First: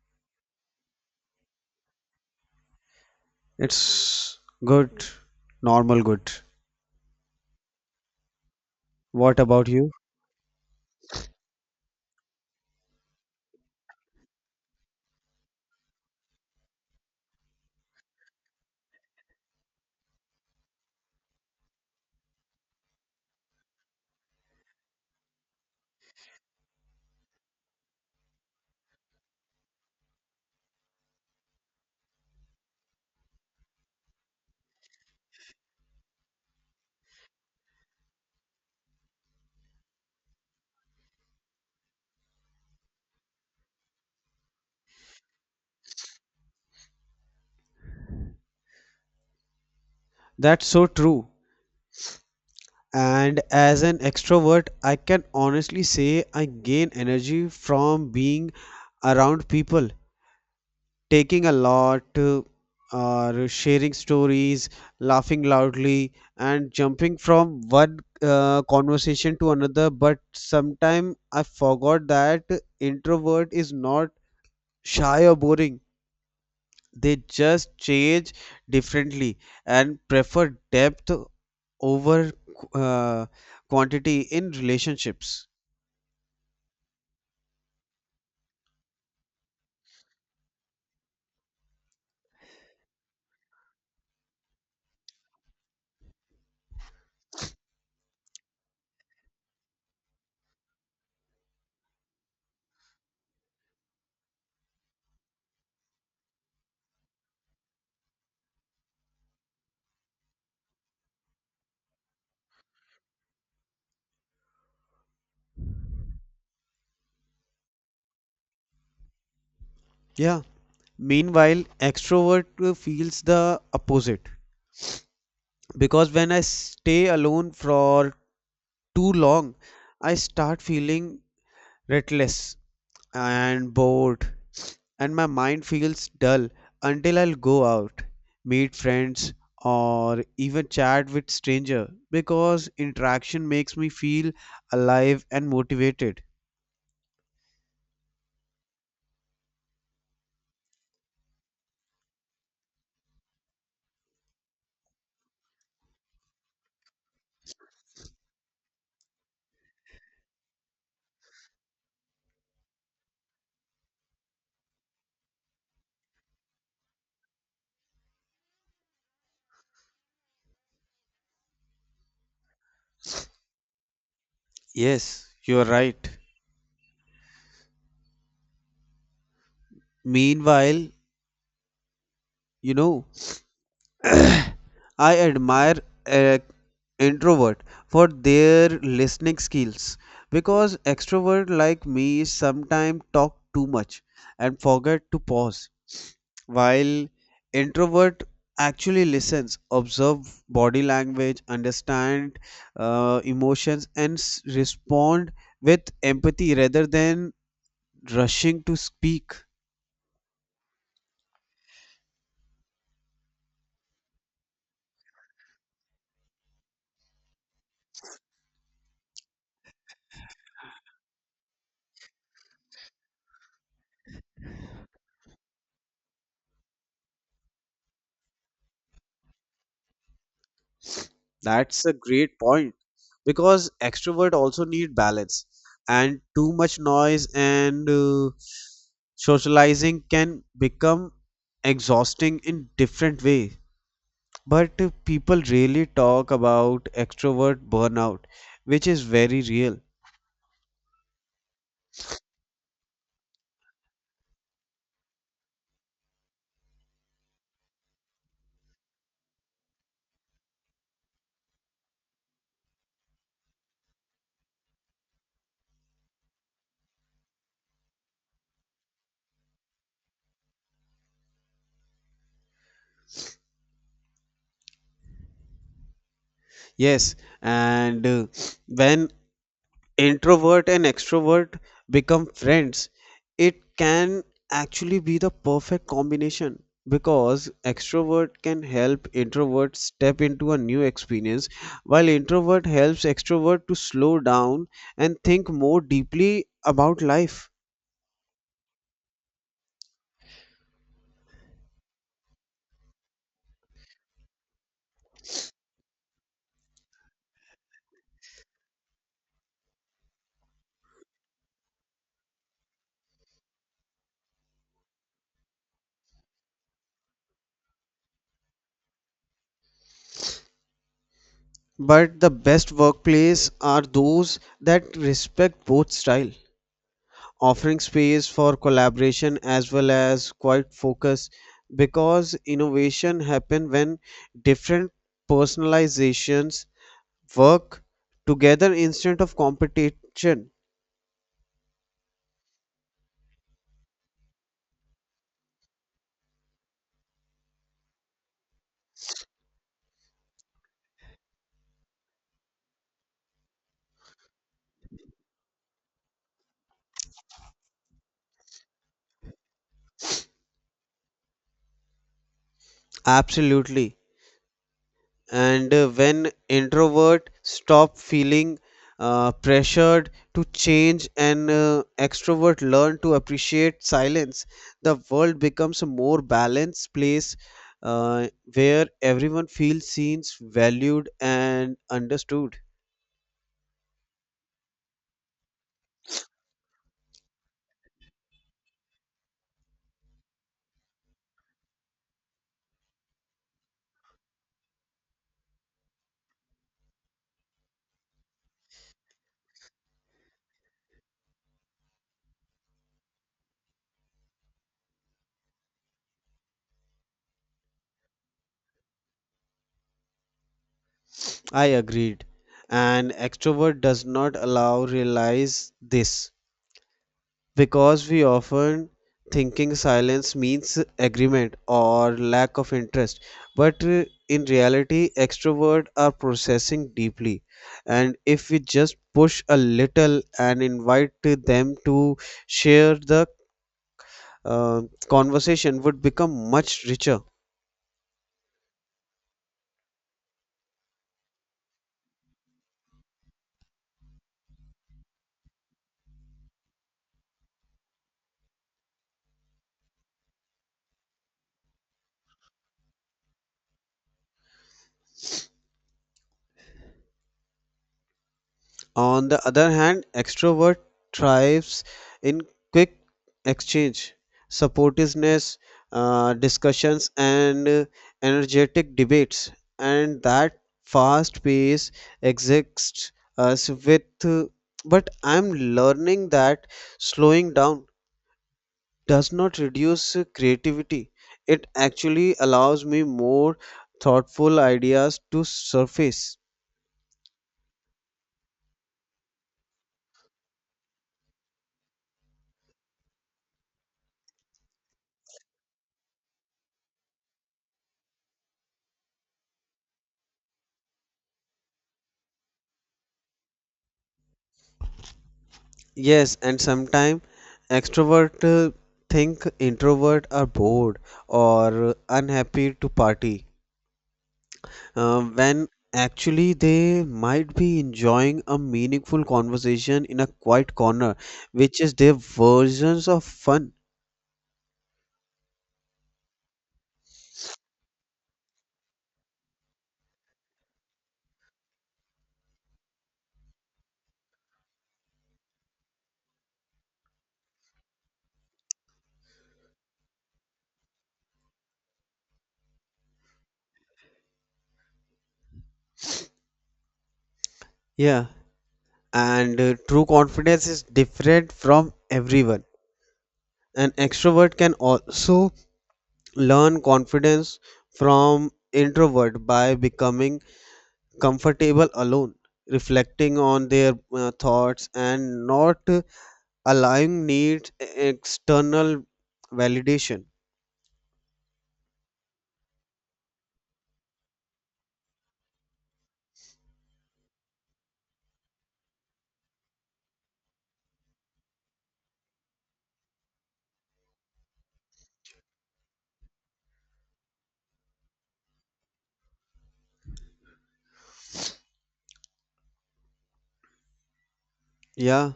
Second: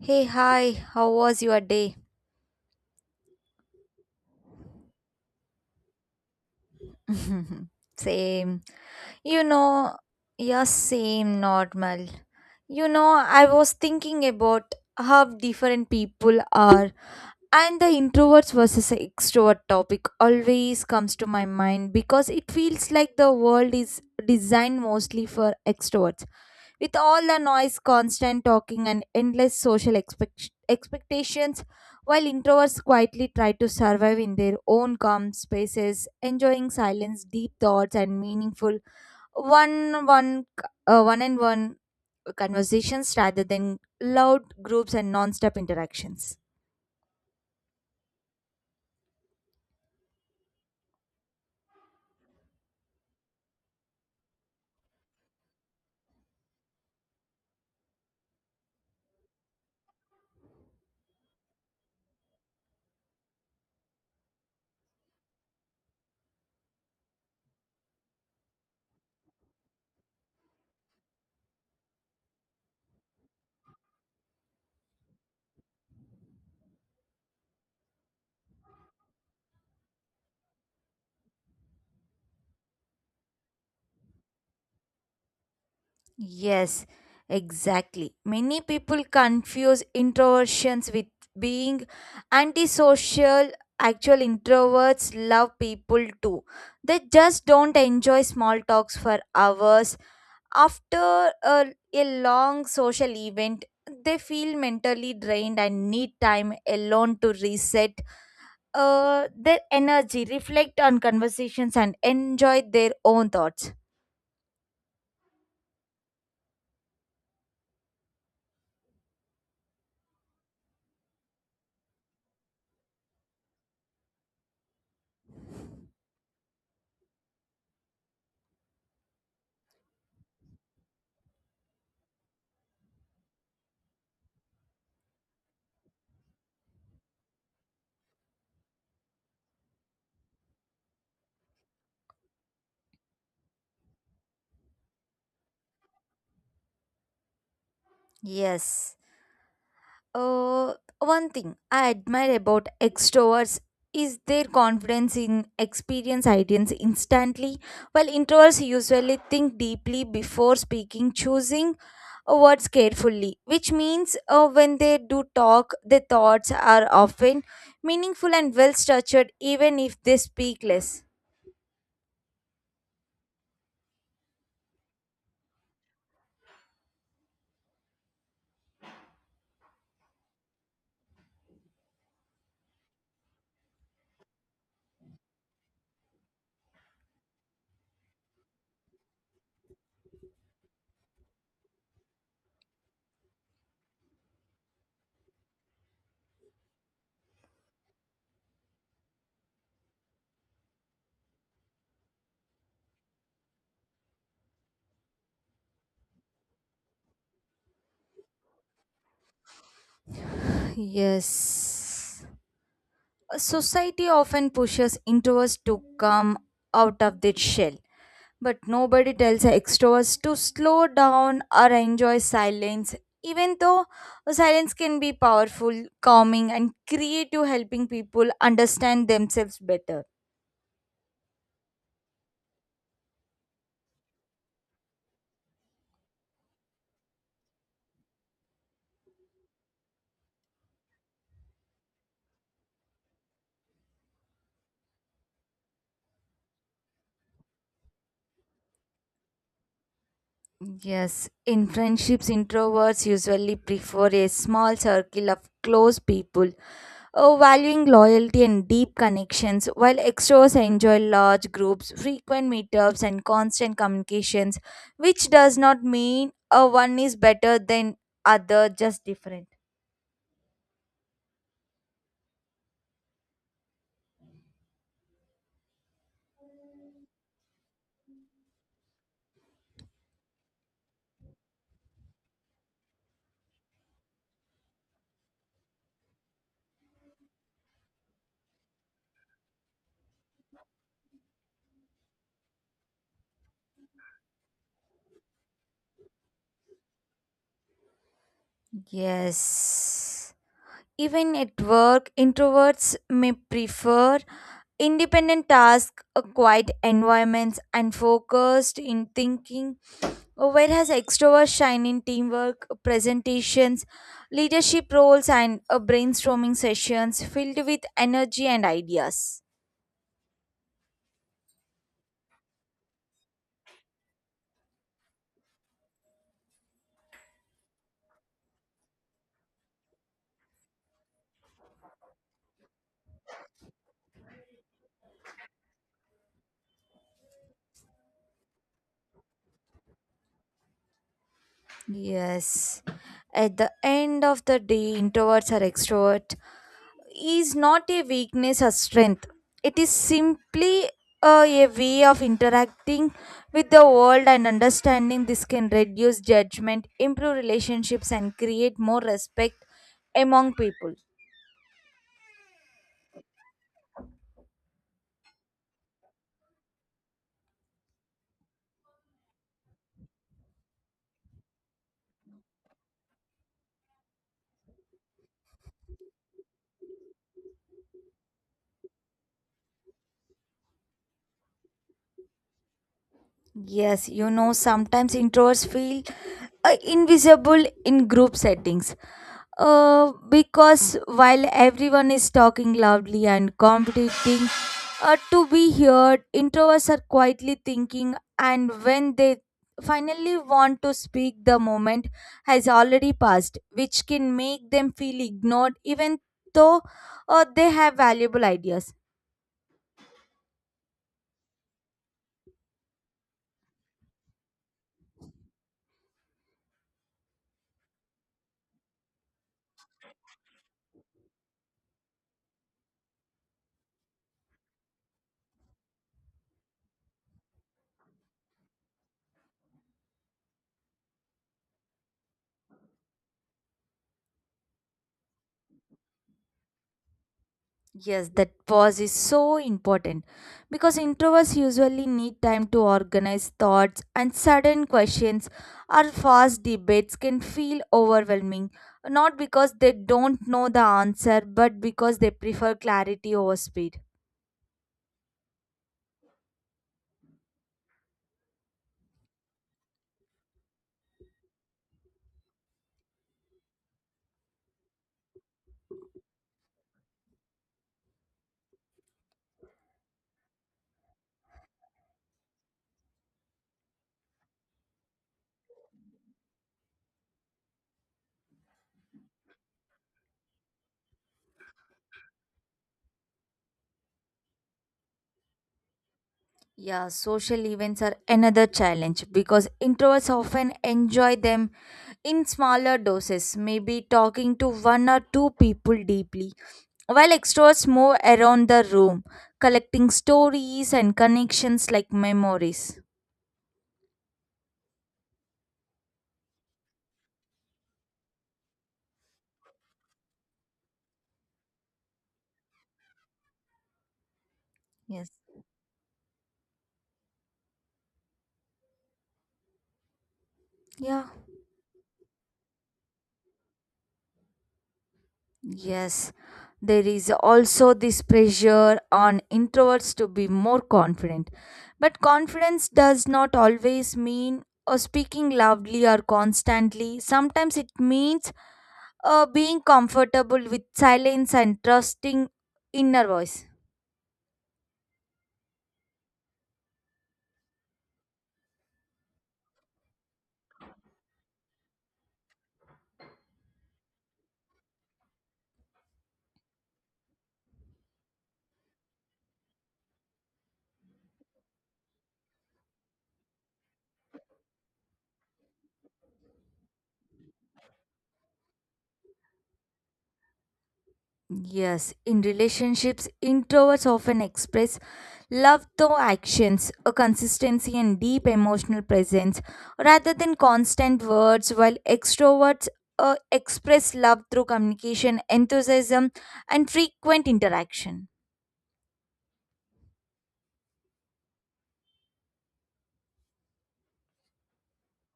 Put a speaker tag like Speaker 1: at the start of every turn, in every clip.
Speaker 1: Hey, hi, how was your day?
Speaker 2: It's good, normal good.
Speaker 1: Same.
Speaker 2: What
Speaker 1: You
Speaker 2: about you?
Speaker 1: know, yeah, same, normal. I was thinking about how different people are. And the introverts versus extrovert topic always comes to my mind because it feels like the world is designed mostly for extroverts. With all the noise, constant talking, and endless social expectations, while introverts quietly try to survive in their own calm spaces, enjoying silence, deep thoughts, and meaningful one one one and one conversations rather than loud groups and non-stop interactions.
Speaker 2: That's so true. And as an extrovert, I can honestly say I gain energy from being around people, taking a lot, or sharing stories, laughing loudly, and jumping from one conversation to another. But sometimes I forgot that introvert is not shy or boring. They just change differently and prefer depth over uh, quantity in relationships.
Speaker 1: Yes, exactly. Many people confuse introversions with being antisocial. Actual introverts love people too. They just don't enjoy small talks for hours. After a long social event, they feel mentally drained and need time alone to reset their energy, reflect on conversations, and enjoy their own thoughts.
Speaker 2: Yeah, meanwhile, extrovert feels the opposite because when I stay alone for too long, I start feeling restless and bored, and my mind feels dull until I'll go out, meet friends, or even chat with stranger because interaction makes me feel alive and motivated.
Speaker 1: Yes. Uh, one thing I admire about extroverts is their confidence in experience ideas instantly, while introverts usually think deeply before speaking, choosing words carefully, which means when they do talk, their thoughts are often meaningful and well structured, even if they speak less.
Speaker 2: Yes, you're right. Meanwhile, you know, I admire uh, introvert for their listening skills because extrovert like me sometimes talk too much and forget to pause, while introvert actually listens, observe body language, understand emotions, and respond with empathy rather than rushing to speak.
Speaker 1: Yes. Society often pushes introverts to come out of their shell. But nobody tells extroverts to slow down or enjoy silence, even though silence can be powerful, calming, and creative, helping people understand themselves better.
Speaker 2: That's a great point because extrovert also need balance, and too much noise and socializing can become exhausting in different way. But people really talk about extrovert burnout, which is very real.
Speaker 1: Yes, in friendships, introverts usually prefer a small circle of close people. Valuing loyalty and deep connections, while extroverts enjoy large groups, frequent meetups, and constant communications, which does not mean one is better than other, just different.
Speaker 2: Yes, and when introvert and extrovert become friends, it can actually be the perfect combination because extrovert can help introvert step into a new experience, while introvert helps extrovert to slow down and think more deeply about life.
Speaker 1: Yes. Even at work, introverts may prefer independent tasks, a quiet environments, and focused in thinking, whereas extroverts shine in teamwork, presentations, leadership roles, and brainstorming sessions filled with energy and ideas.
Speaker 2: But the best workplace are those that respect both style, offering space for collaboration as well as quiet focus, because innovation happen when different personalizations work together instead of competition.
Speaker 1: Yes. At the end of the day, introverts are extrovert is not a weakness or strength. It is simply a way of interacting with the world, and understanding this can reduce judgment, improve relationships, and create more respect among people.
Speaker 2: Absolutely. And when introvert stop feeling pressured to change and extrovert learn to appreciate silence, the world becomes a more balanced place, uh, where everyone feels seen, valued, and understood.
Speaker 1: Yes, sometimes introverts feel invisible in group settings. Because while everyone is talking loudly and competing to be heard, introverts are quietly thinking, and when they finally want to speak, the moment has already passed, which can make them feel ignored even though they have valuable ideas.
Speaker 2: I agreed, and extrovert does not allow realize this because we often thinking silence means agreement or lack of interest, but in reality extroverts are processing deeply, and if we just push a little and invite them to share, the uh, conversation would become much richer.
Speaker 1: Yes, that pause is so important because introverts usually need time to organize thoughts, and sudden questions or fast debates can feel overwhelming. Not because they don't know the answer, but because they prefer clarity over speed.
Speaker 2: On the other hand, extrovert thrives in quick exchange, supportiveness, discussions, and energetic debates. And that fast pace exists us with, but I'm learning that slowing down does not reduce creativity. It actually allows me more thoughtful ideas to surface.
Speaker 1: Yeah, social events are another challenge because introverts often enjoy them in smaller doses, maybe talking to one or two people deeply, while extroverts move around the room, collecting stories and connections like memories.
Speaker 2: Yes, and sometimes extrovert think introvert are bored or unhappy to party,
Speaker 1: Yes.
Speaker 2: when actually they might be enjoying a meaningful conversation in a quiet corner,
Speaker 1: Yeah.
Speaker 2: which is their versions of fun.
Speaker 1: Yes, there is also this pressure on introverts to be more confident. But confidence does not always mean speaking loudly or constantly. Sometimes it means being comfortable with silence and trusting inner voice.
Speaker 2: Yeah, and true confidence is different from everyone. An extrovert can also learn confidence from introvert by becoming comfortable alone, reflecting on their thoughts and not allowing needs external validation.
Speaker 1: Yes, in relationships, introverts often express love through actions, a consistency and deep emotional presence, rather than constant words, while extroverts express love through communication, enthusiasm, and frequent interaction.
Speaker 2: Yeah,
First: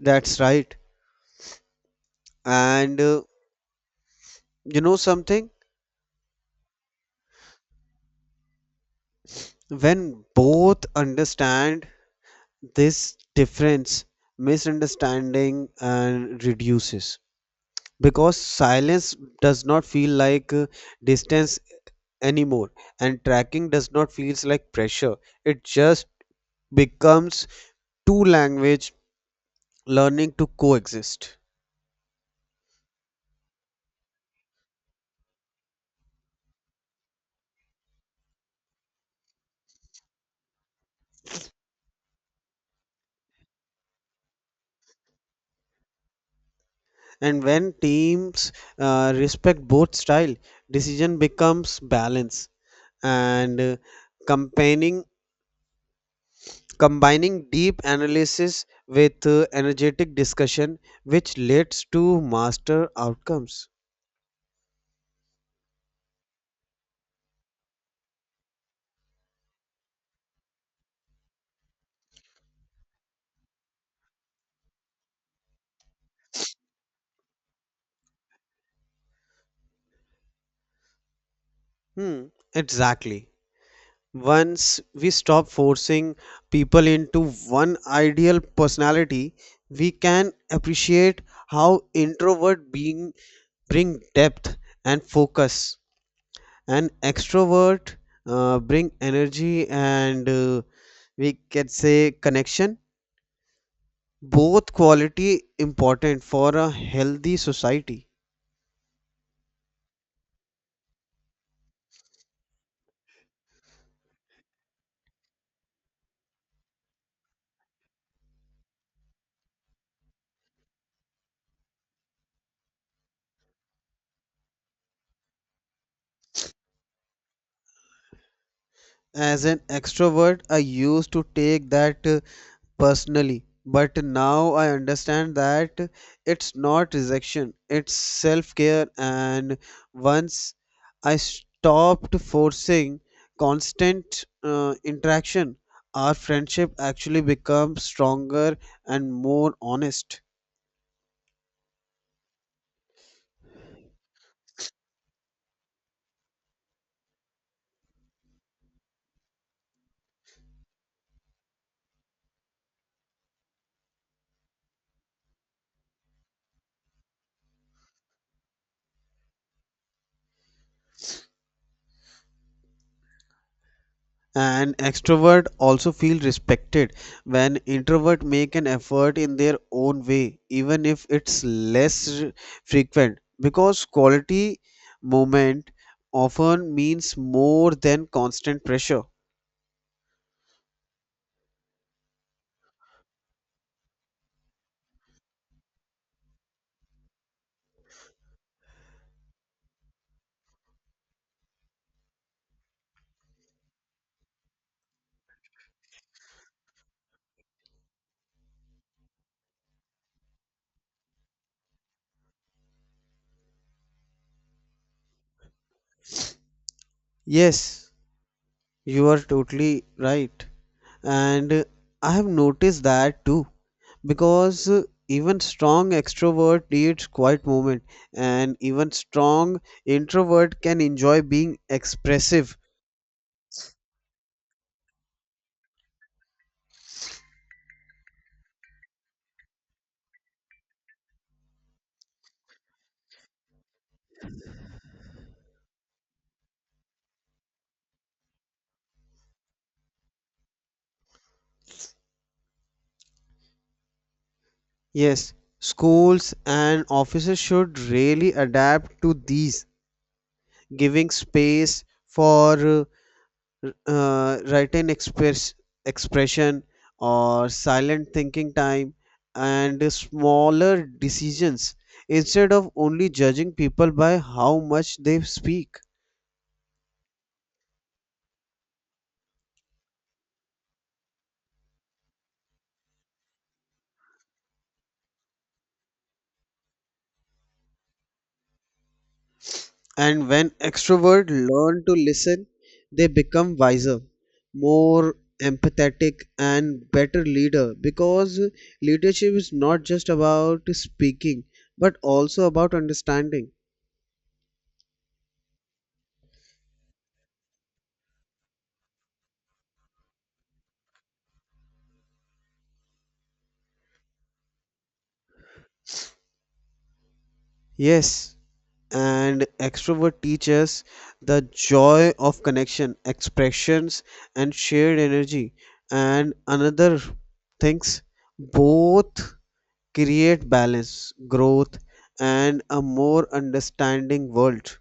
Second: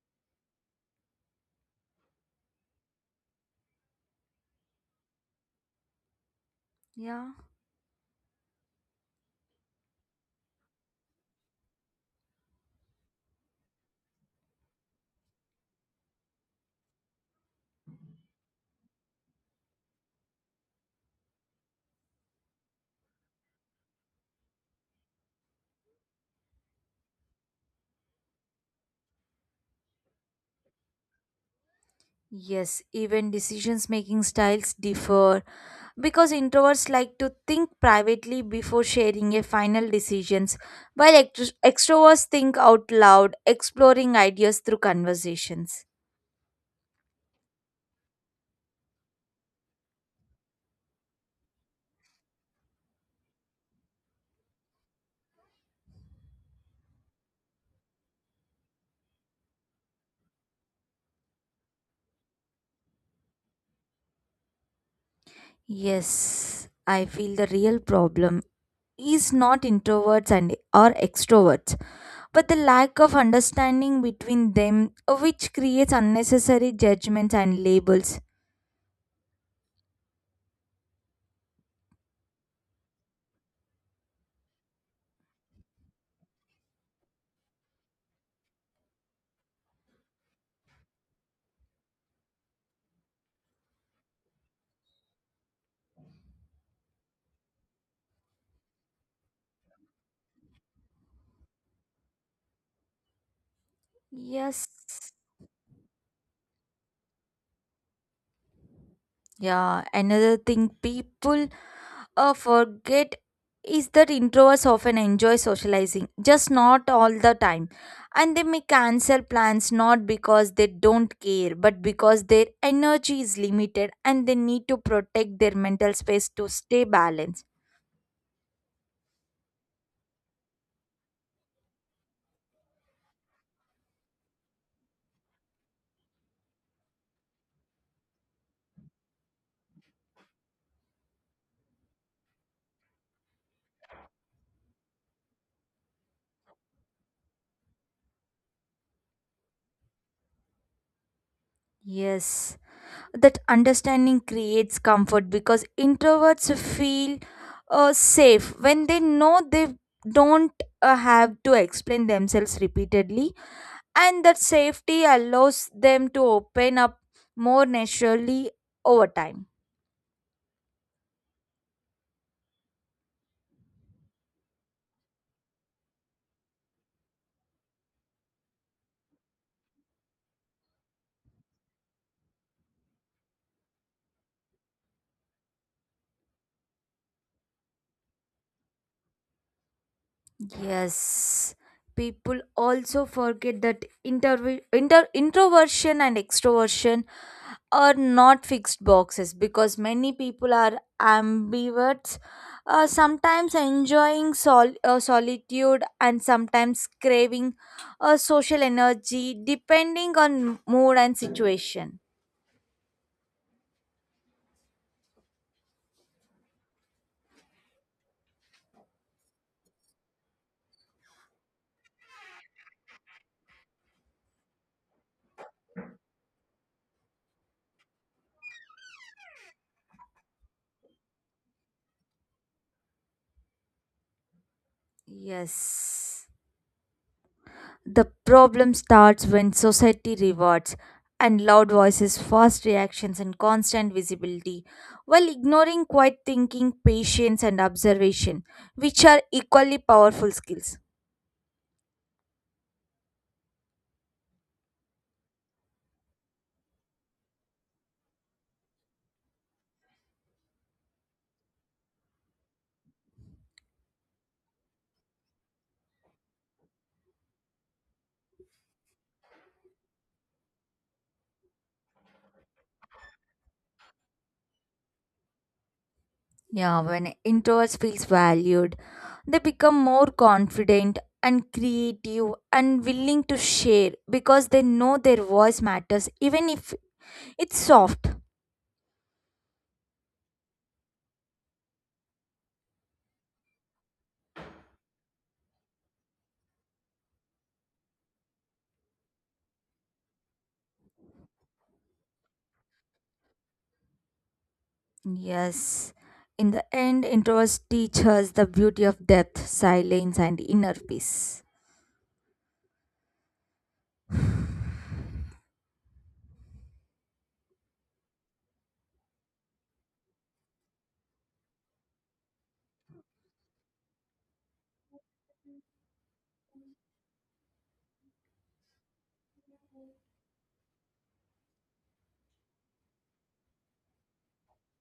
Speaker 2: that's right. And you know something?
Speaker 1: Yeah.
Speaker 2: When both understand this difference, misunderstanding and reduces because silence does not feel like distance anymore, and tracking does not feels like pressure. It just becomes two language learning to coexist.
Speaker 1: Yes, even decisions making styles differ because introverts like to think privately before sharing a final decisions, while extroverts think out loud exploring ideas through conversations.
Speaker 2: And when teams respect both style, decision becomes balance, and combining combining deep analysis with energetic discussion, which leads to master outcomes.
Speaker 1: Yes, I feel the real problem is not introverts and or extroverts but the lack of understanding between them, which creates unnecessary judgments and labels.
Speaker 2: Hmm, exactly. Once we stop forcing people into one ideal personality, we can appreciate how introvert being bring depth and focus. An extrovert bring energy and, we can say, connection. Both
Speaker 1: Yes.
Speaker 2: quality important for a healthy society.
Speaker 1: Yeah, another thing people forget is that introverts often enjoy socializing, just not all the time. And they may cancel plans not because they don't care, but because their energy is limited and they need to protect their mental space to stay balanced.
Speaker 2: As an extrovert, I used to take that personally, but now I understand that it's not rejection, it's self care. And once I stopped forcing constant interaction, our friendship actually becomes stronger and more honest.
Speaker 1: Yes, that understanding creates comfort because introverts feel safe when they know they don't have to explain themselves repeatedly, and that safety allows them to open up more naturally over time.
Speaker 2: And extrovert also feel respected when introvert make an effort in their own way, even if it's less frequent, because quality moment often means more than constant pressure.
Speaker 1: Yes, people also forget that introversion and extroversion are not fixed boxes because many people are ambiverts, sometimes enjoying solitude and sometimes craving social energy depending on mood and situation.
Speaker 2: Yes, you are totally right, and I have noticed that too, because even strong extrovert needs quiet moment, and even strong introvert can enjoy being expressive.
Speaker 1: Yes. The problem starts when society rewards and loud voices, fast reactions, and constant visibility, while ignoring quiet thinking, patience, and observation, which are equally powerful skills.
Speaker 2: Yes, schools and offices should really adapt to these, giving space for written expression or silent thinking time and smaller decisions, instead of only judging people by how much they speak.
Speaker 1: Yeah, when introverts feels valued, they become more confident and creative and willing to share because they know their voice matters even if it's soft.
Speaker 2: And when extroverts learn to listen, they become wiser, more empathetic, and better leader, because leadership is not just about speaking but also about understanding.
Speaker 1: Yes. In the end, introverts teach us the beauty of depth, silence, and inner peace.
Speaker 2: Yes, and extrovert teaches the joy of connection, expressions, and shared energy. And another things, both create balance, growth, and a more understanding world.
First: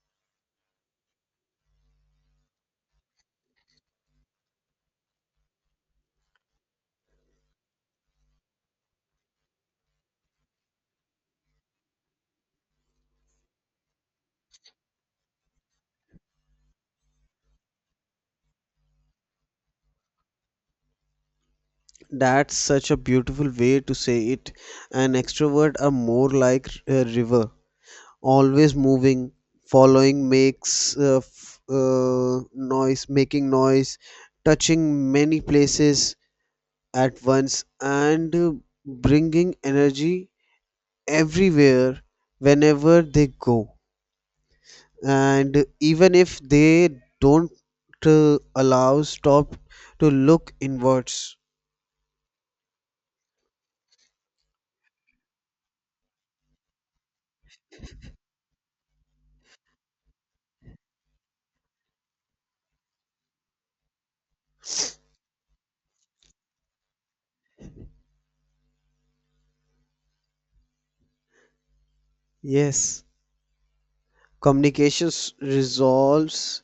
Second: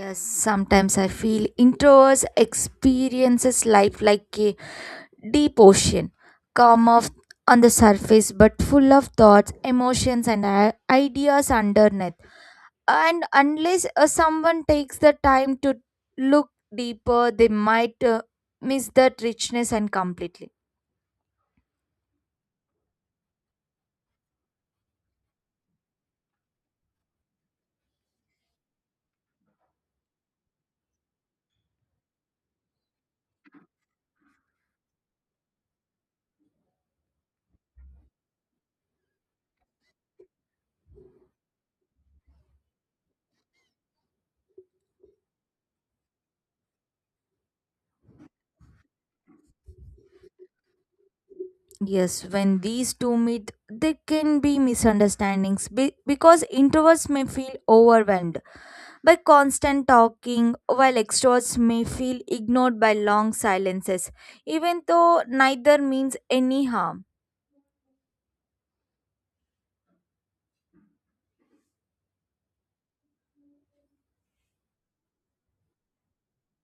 Speaker 1: Yes, sometimes I feel introverts experiences life like a deep ocean, calm off on the surface but full of thoughts, emotions, and ideas underneath. And unless someone takes the time to look deeper, they might miss that richness and completely.
Speaker 2: That's such a beautiful way to say it. An extrovert are more like a river, always moving, following makes noise, making noise, touching many places at once, and bringing energy everywhere whenever they go. And even if they don't allow stop to look inwards.
Speaker 1: Yes, when these two meet, there can be misunderstandings because introverts may feel overwhelmed by constant talking, while extroverts may feel ignored by long silences, even though neither means any harm.
Speaker 2: Yes, communications resolves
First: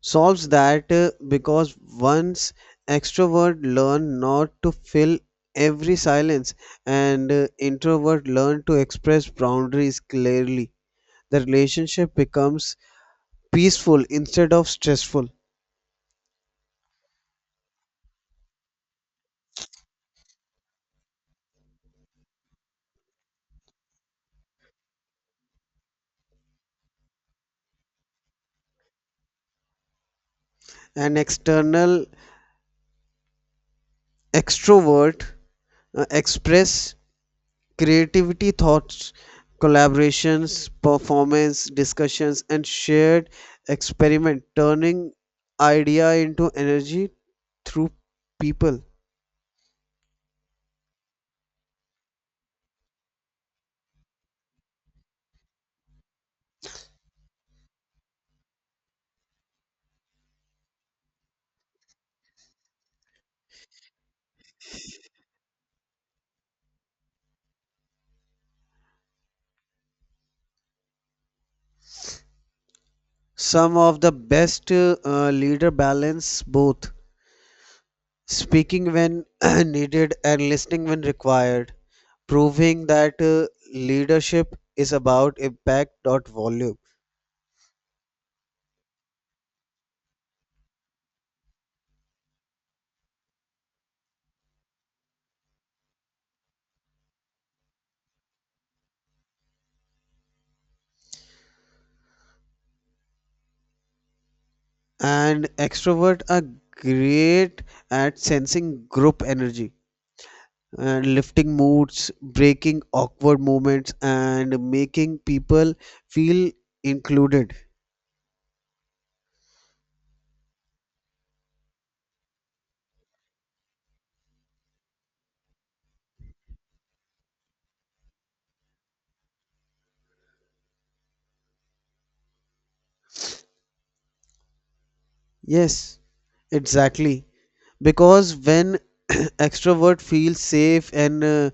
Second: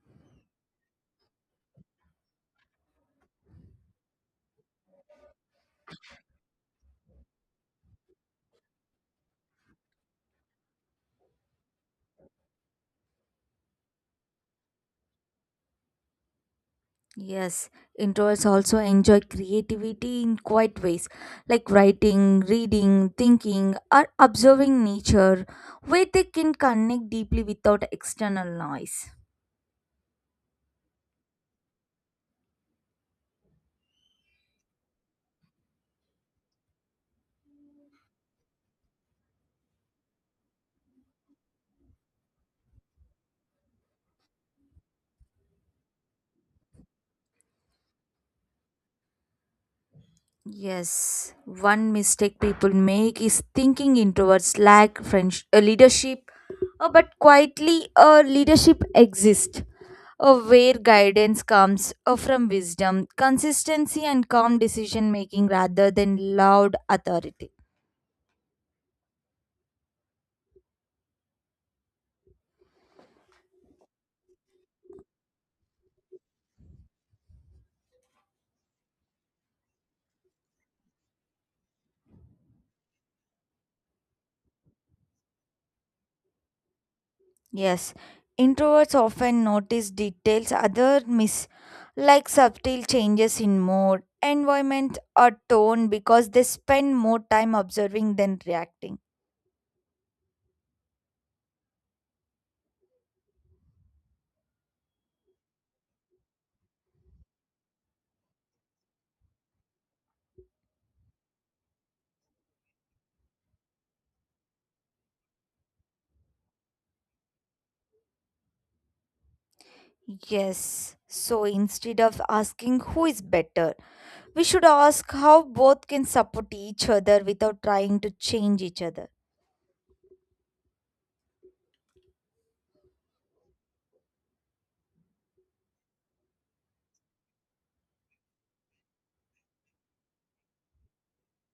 Speaker 2: solves that, because once extrovert learn not to fill every silence, and introvert learn to express boundaries clearly, the relationship becomes peaceful instead of stressful.
Speaker 1: Yes, introverts also enjoy creativity in quiet ways, like writing, reading, thinking, or observing nature, where they can connect deeply without external noise.
Speaker 2: An external extrovert express creativity, thoughts, collaborations, performance, discussions, and shared experiment, turning idea into energy through people.
Speaker 1: Yes, one mistake people make is thinking introverts lack French leadership, but quietly, leadership exists. Where guidance comes from wisdom, consistency, and calm decision making rather than loud authority.
Speaker 2: Some of the best leader balance both speaking when needed and listening when required, proving that leadership is about impact, not volume.
Speaker 1: Yes, introverts often notice details other miss, like subtle changes in mood, environment, or tone because they spend more time observing than reacting.
Speaker 2: And extrovert are great at sensing group energy and lifting moods, breaking awkward moments, and making people feel included.
Speaker 1: Yes. So instead of asking who is better, we should ask how both can support each other without trying to change each other.
Speaker 2: Yes, exactly. Because when extrovert feels safe and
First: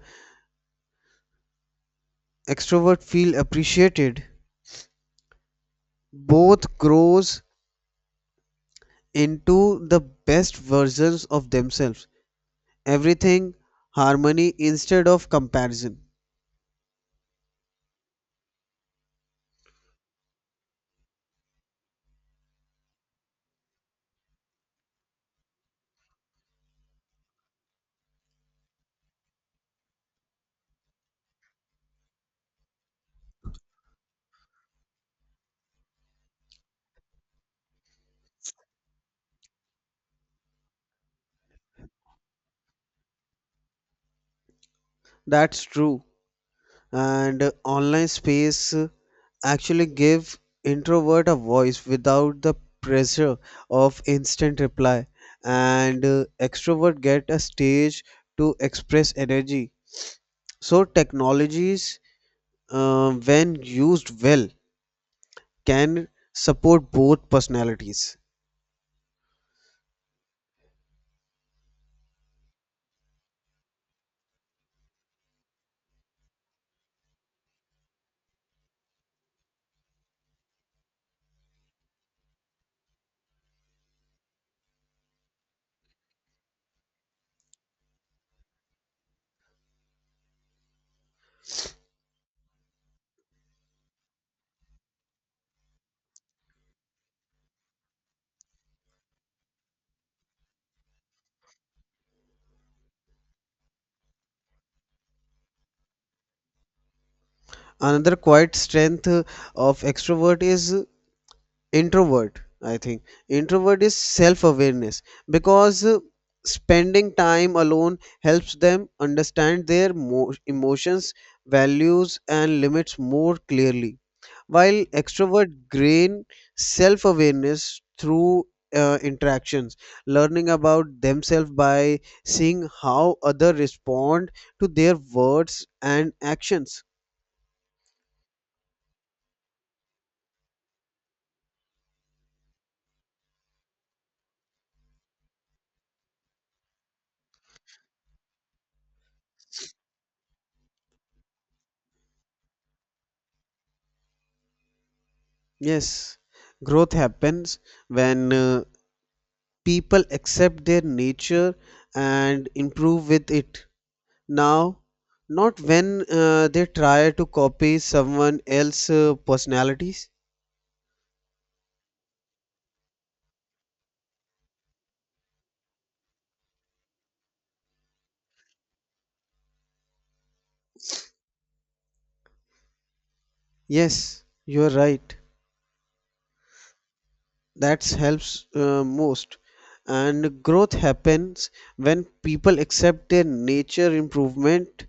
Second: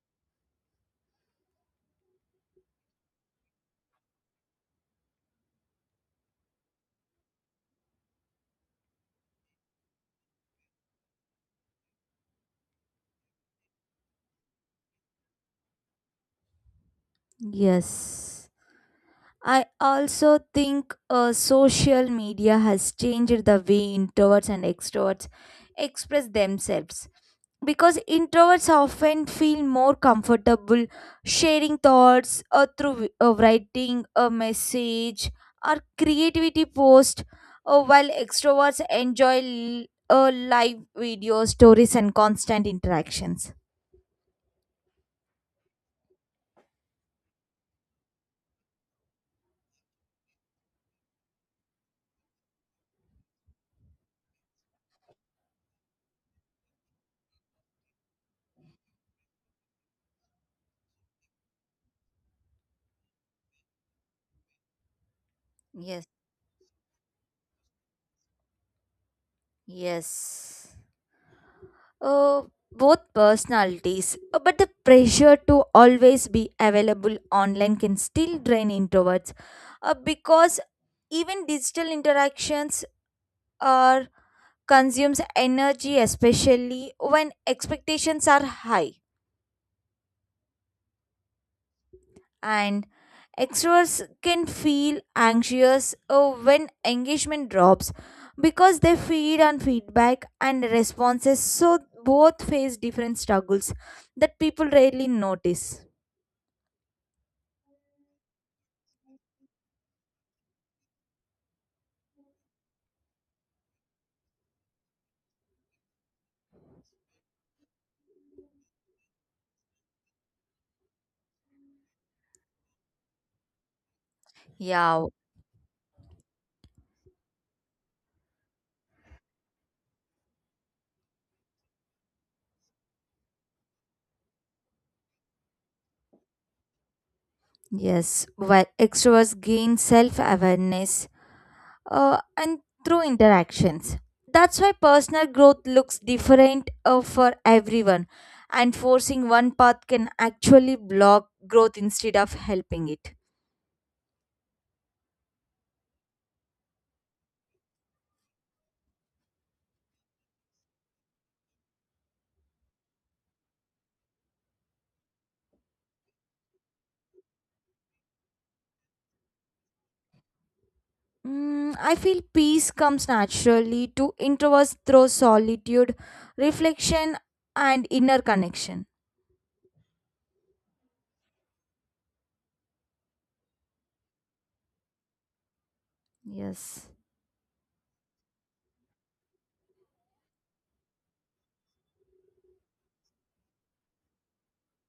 Speaker 2: extrovert feel appreciated, both grows into the best versions of themselves. Everything harmony instead of comparison.
Speaker 1: Yes. I also think social media has changed the way introverts and extroverts express themselves, because introverts often feel more comfortable sharing thoughts through writing a message or creativity post, while extroverts enjoy live video stories and constant interactions.
Speaker 2: That's true. And online space actually give introvert a voice without the pressure of instant reply, and extrovert get a stage to express energy, so technologies, when used well, can
Speaker 1: Yes,
Speaker 2: support both personalities.
Speaker 1: yes. Oh, both personalities. But the pressure to always be available online can still drain introverts because even digital interactions are consumes energy, especially when expectations are high. And extroverts can feel anxious when engagement drops because they feed on feedback and responses, so both face different struggles that people rarely notice.
Speaker 2: Another quiet strength of extrovert is introvert. I think introvert is self awareness because spending time alone helps them understand their emotions, values, and limits more clearly, while
Speaker 1: Yeah.
Speaker 2: extrovert gain self awareness through interactions, learning about themselves by seeing how others respond to their words and actions.
Speaker 1: Yes, while extroverts gain self-awareness and through interactions. That's why personal growth looks different for everyone, and forcing one path can actually block growth instead of helping it.
Speaker 2: Yes, growth happens when people accept their nature and improve with it now, not when they try to copy someone else's personalities.
Speaker 1: I feel peace comes naturally to introverts through solitude, reflection, and inner connection.
Speaker 2: Yes, you are right.
Speaker 1: Yes.
Speaker 2: That helps most, and growth happens when people accept their nature improvement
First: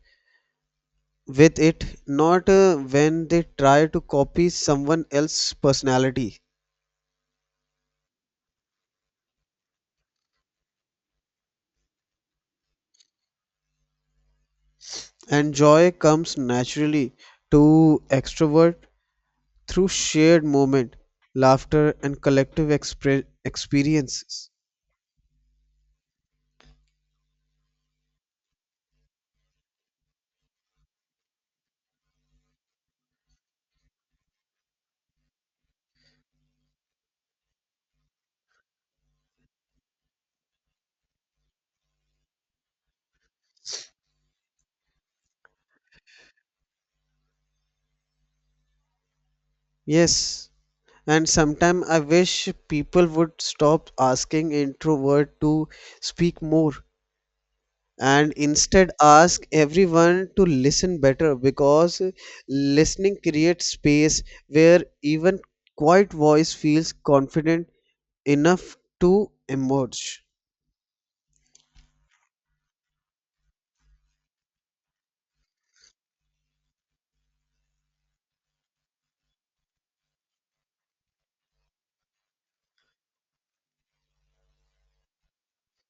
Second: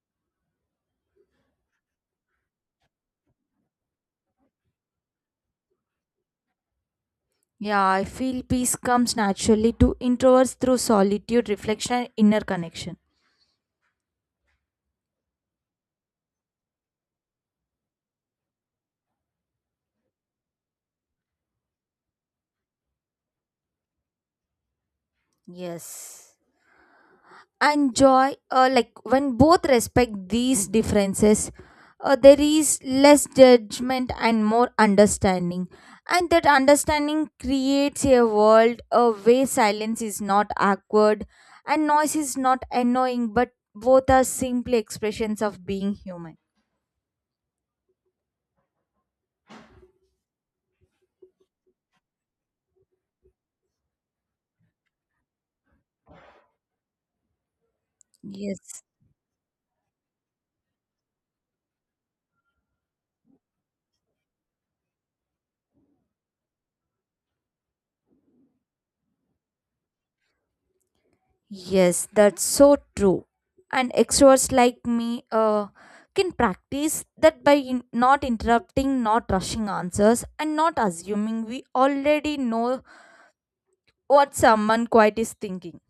Speaker 2: with it, not when they try to copy someone else's personality.
Speaker 1: Yeah, I feel peace comes naturally to introverts through solitude, reflection, and inner connection.
Speaker 2: And joy comes naturally to extrovert through shared moment, laughter, and collective experiences.
Speaker 1: Yes. And joy, like, when both respect these differences, there is less judgment and more understanding, and that understanding creates a world where silence is not awkward and noise is not annoying, but both are simply expressions of being human.
Speaker 2: Yes, and sometimes I wish people would stop asking introvert to speak more, and
Speaker 1: Yes.
Speaker 2: instead ask everyone to listen better, because listening creates space where even quiet voice feels confident enough to emerge.
Speaker 1: Yes, that's so true. And extroverts like me can practice that by not interrupting, not rushing answers, and not assuming we already know what someone quite is thinking.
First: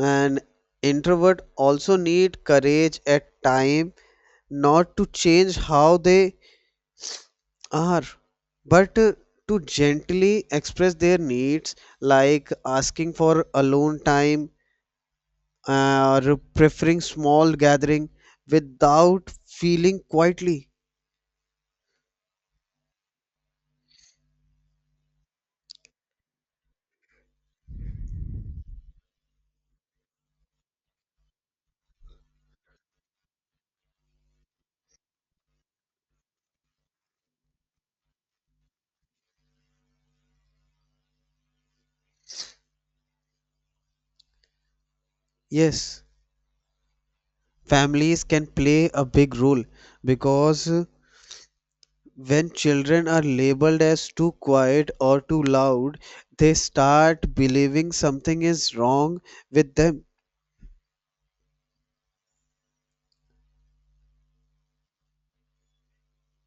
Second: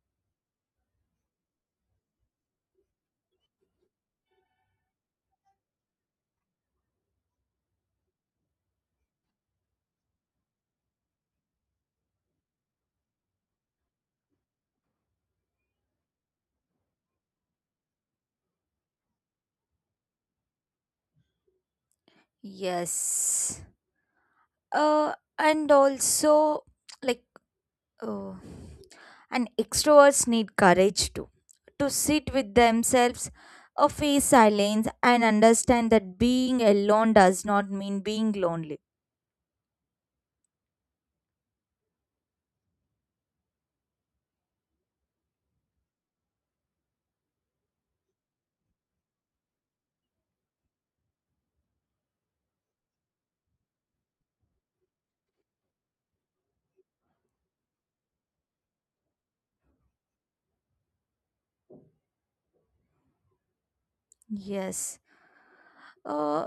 Speaker 2: And introvert also need courage at time, not to change how they are, but to gently express their needs, like asking for alone time or preferring small gathering without feeling quietly.
Speaker 1: Yes. Uh, and also, like, uh, and extroverts need courage too to sit with themselves, or face silence, and understand that being alone does not mean being lonely.
Speaker 2: Yes, families can play a big role because when children are labeled as too quiet or too loud, they start believing something is wrong with them.
Speaker 1: Yes. Uh,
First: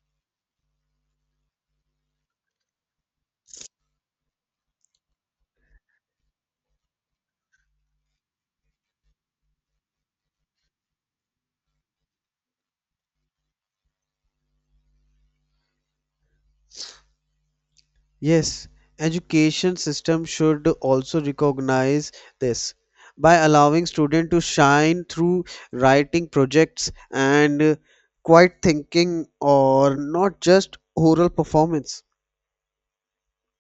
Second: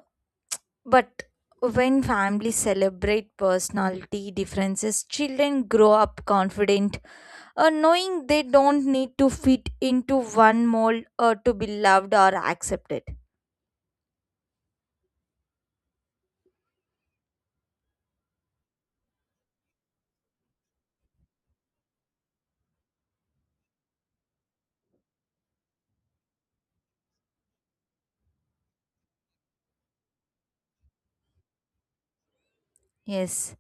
Speaker 1: but when families celebrate personality differences, children grow up confident, knowing they don't need to fit into one mold to be loved or accepted.
Speaker 2: Yes, education system should also recognize this by allowing students to shine through writing projects and quiet thinking, or not just oral performance.
Speaker 1: Yes,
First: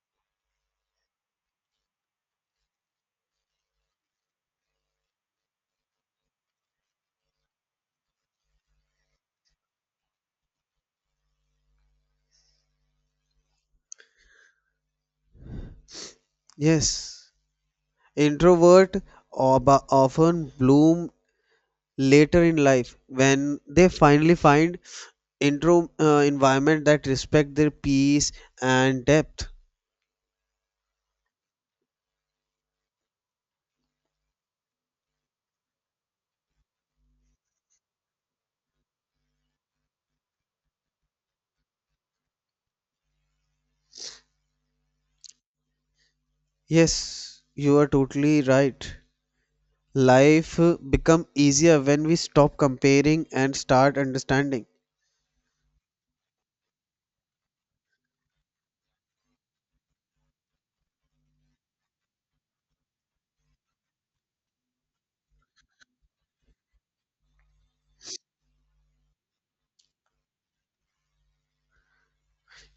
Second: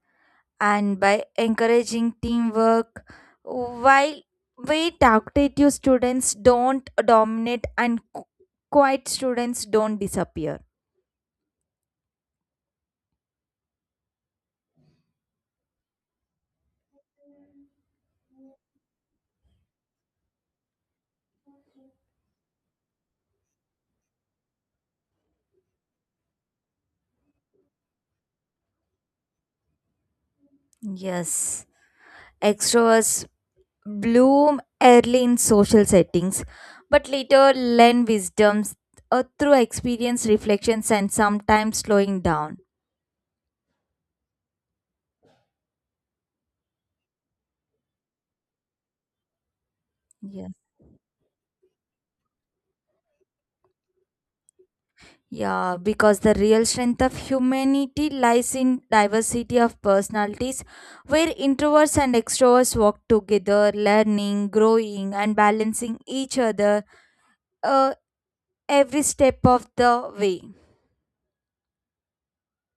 Speaker 1: and by encouraging teamwork, while we talkative students don't dominate and quiet students don't disappear.
Speaker 2: Yes, introvert often bloom later in life when they finally find intro environment that respect their peace and depth.
Speaker 1: Yes, extroverts bloom early in social settings, but later learn wisdoms through experience, reflections, and sometimes slowing down.
Speaker 2: Yes, you are totally right.
Speaker 1: Yes.
Speaker 2: Life become easier when we stop comparing and start understanding.
Speaker 1: Yeah, because the real strength of humanity lies in diversity of personalities, where introverts and extroverts walk together, learning, growing, and balancing each other uh, every step of the way.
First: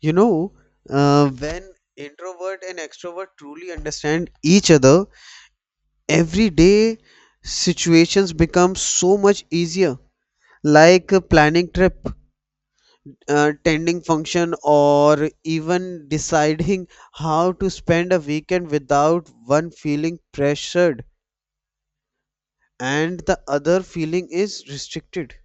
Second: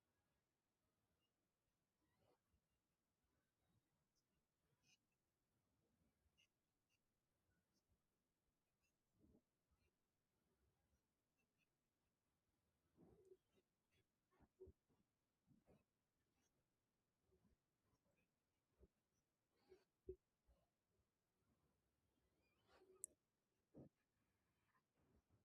Speaker 2: you know uh, when introvert and extrovert truly understand each other, everyday situations become so much easier, like planning trip, attending function, or even deciding how to spend a weekend without one feeling pressured and the other feeling is restricted.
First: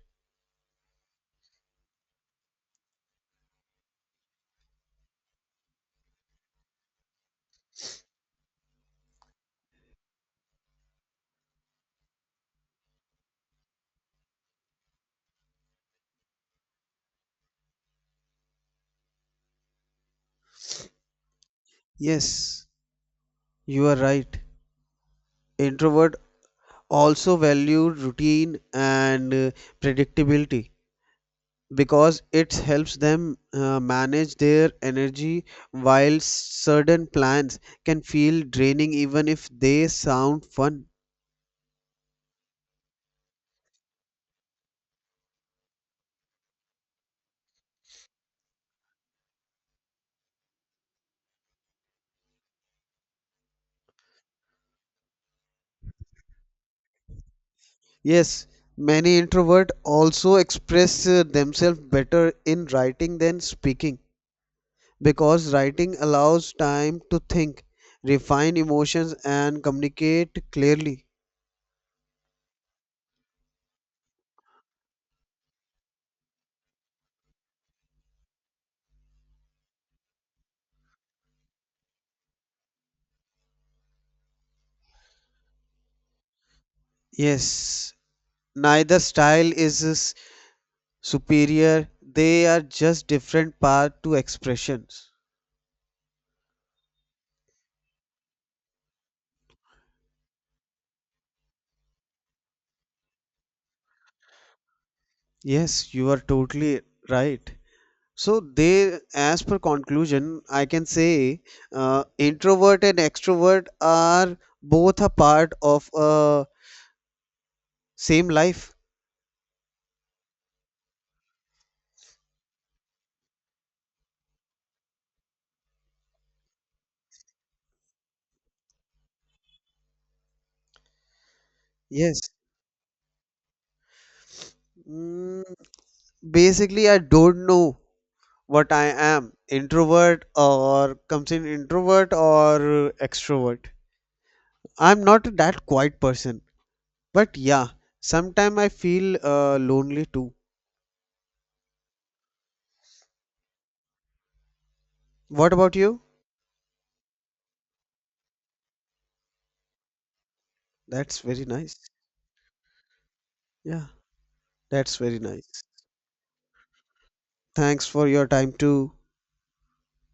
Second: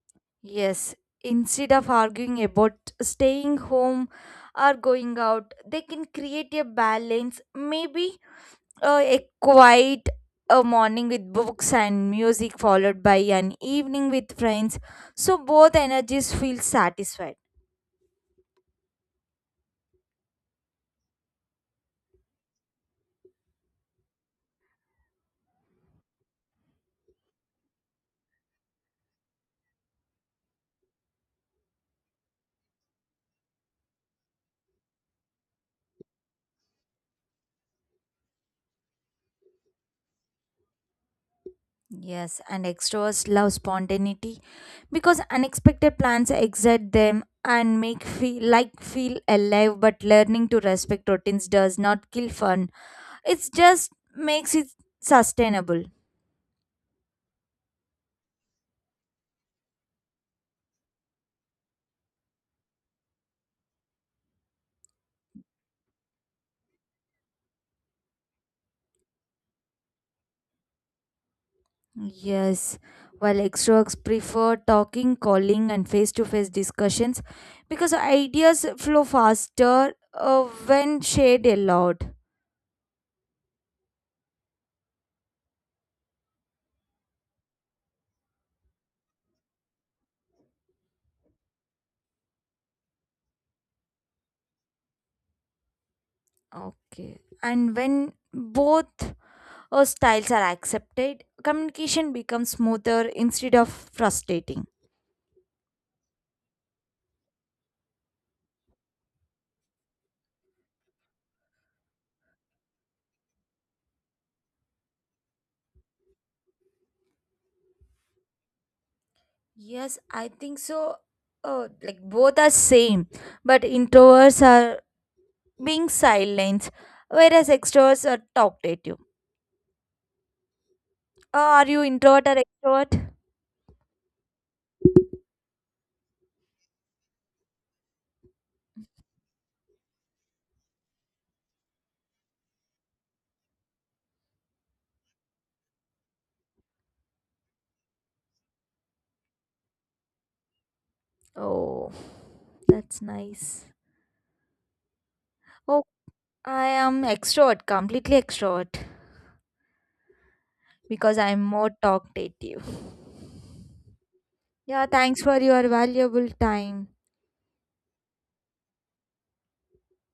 Speaker 1: Yes, instead of arguing about staying home or going out, they can create a balance. Maybe a quiet morning with books and music, followed by an evening with friends, so both energies feel satisfied.
Speaker 2: Yes, you are right. Introvert also value routine and predictability because it helps them manage their energy, while certain plans can feel draining even if they sound fun.
Speaker 1: Yes, and extroverts love spontaneity because unexpected plans excite them and make feel like feel alive. But learning to respect routines does not kill fun. It just makes it sustainable.
Speaker 2: Yes, many introvert also express themselves better in writing than speaking because writing allows time to think, refine emotions, and communicate clearly.
Speaker 1: Yes. While extroverts prefer talking, calling, and face to face discussions because ideas flow faster when shared aloud.
Speaker 2: Yes, neither style is superior, they are just different path to expressions.
Speaker 1: Okay. And when both styles are accepted, communication becomes smoother instead of frustrating.
Speaker 2: Yes, you are totally right. So they, as per conclusion, I can say introvert and extrovert are both a part of a same life.
Speaker 1: Yes, I think so. Like both are same, but introverts are being silent, whereas extroverts are talkative. Are you
Speaker 2: Yes.
Speaker 1: introvert or extrovert?
Speaker 2: Mm, Basically, I don't know what I am, introvert or comes in introvert or extrovert. I'm not that quiet person, but yeah, sometime I feel lonely too.
Speaker 1: Oh, that's nice.
Speaker 2: What about
Speaker 1: Oh,
Speaker 2: you?
Speaker 1: I am extrovert, completely extrovert, because
Speaker 2: That's
Speaker 1: I'm
Speaker 2: very
Speaker 1: more
Speaker 2: nice.
Speaker 1: talkative.
Speaker 2: Yeah,
Speaker 1: Yeah,
Speaker 2: that's very
Speaker 1: thanks for
Speaker 2: nice.
Speaker 1: your valuable time.
Speaker 2: Thanks for your time too.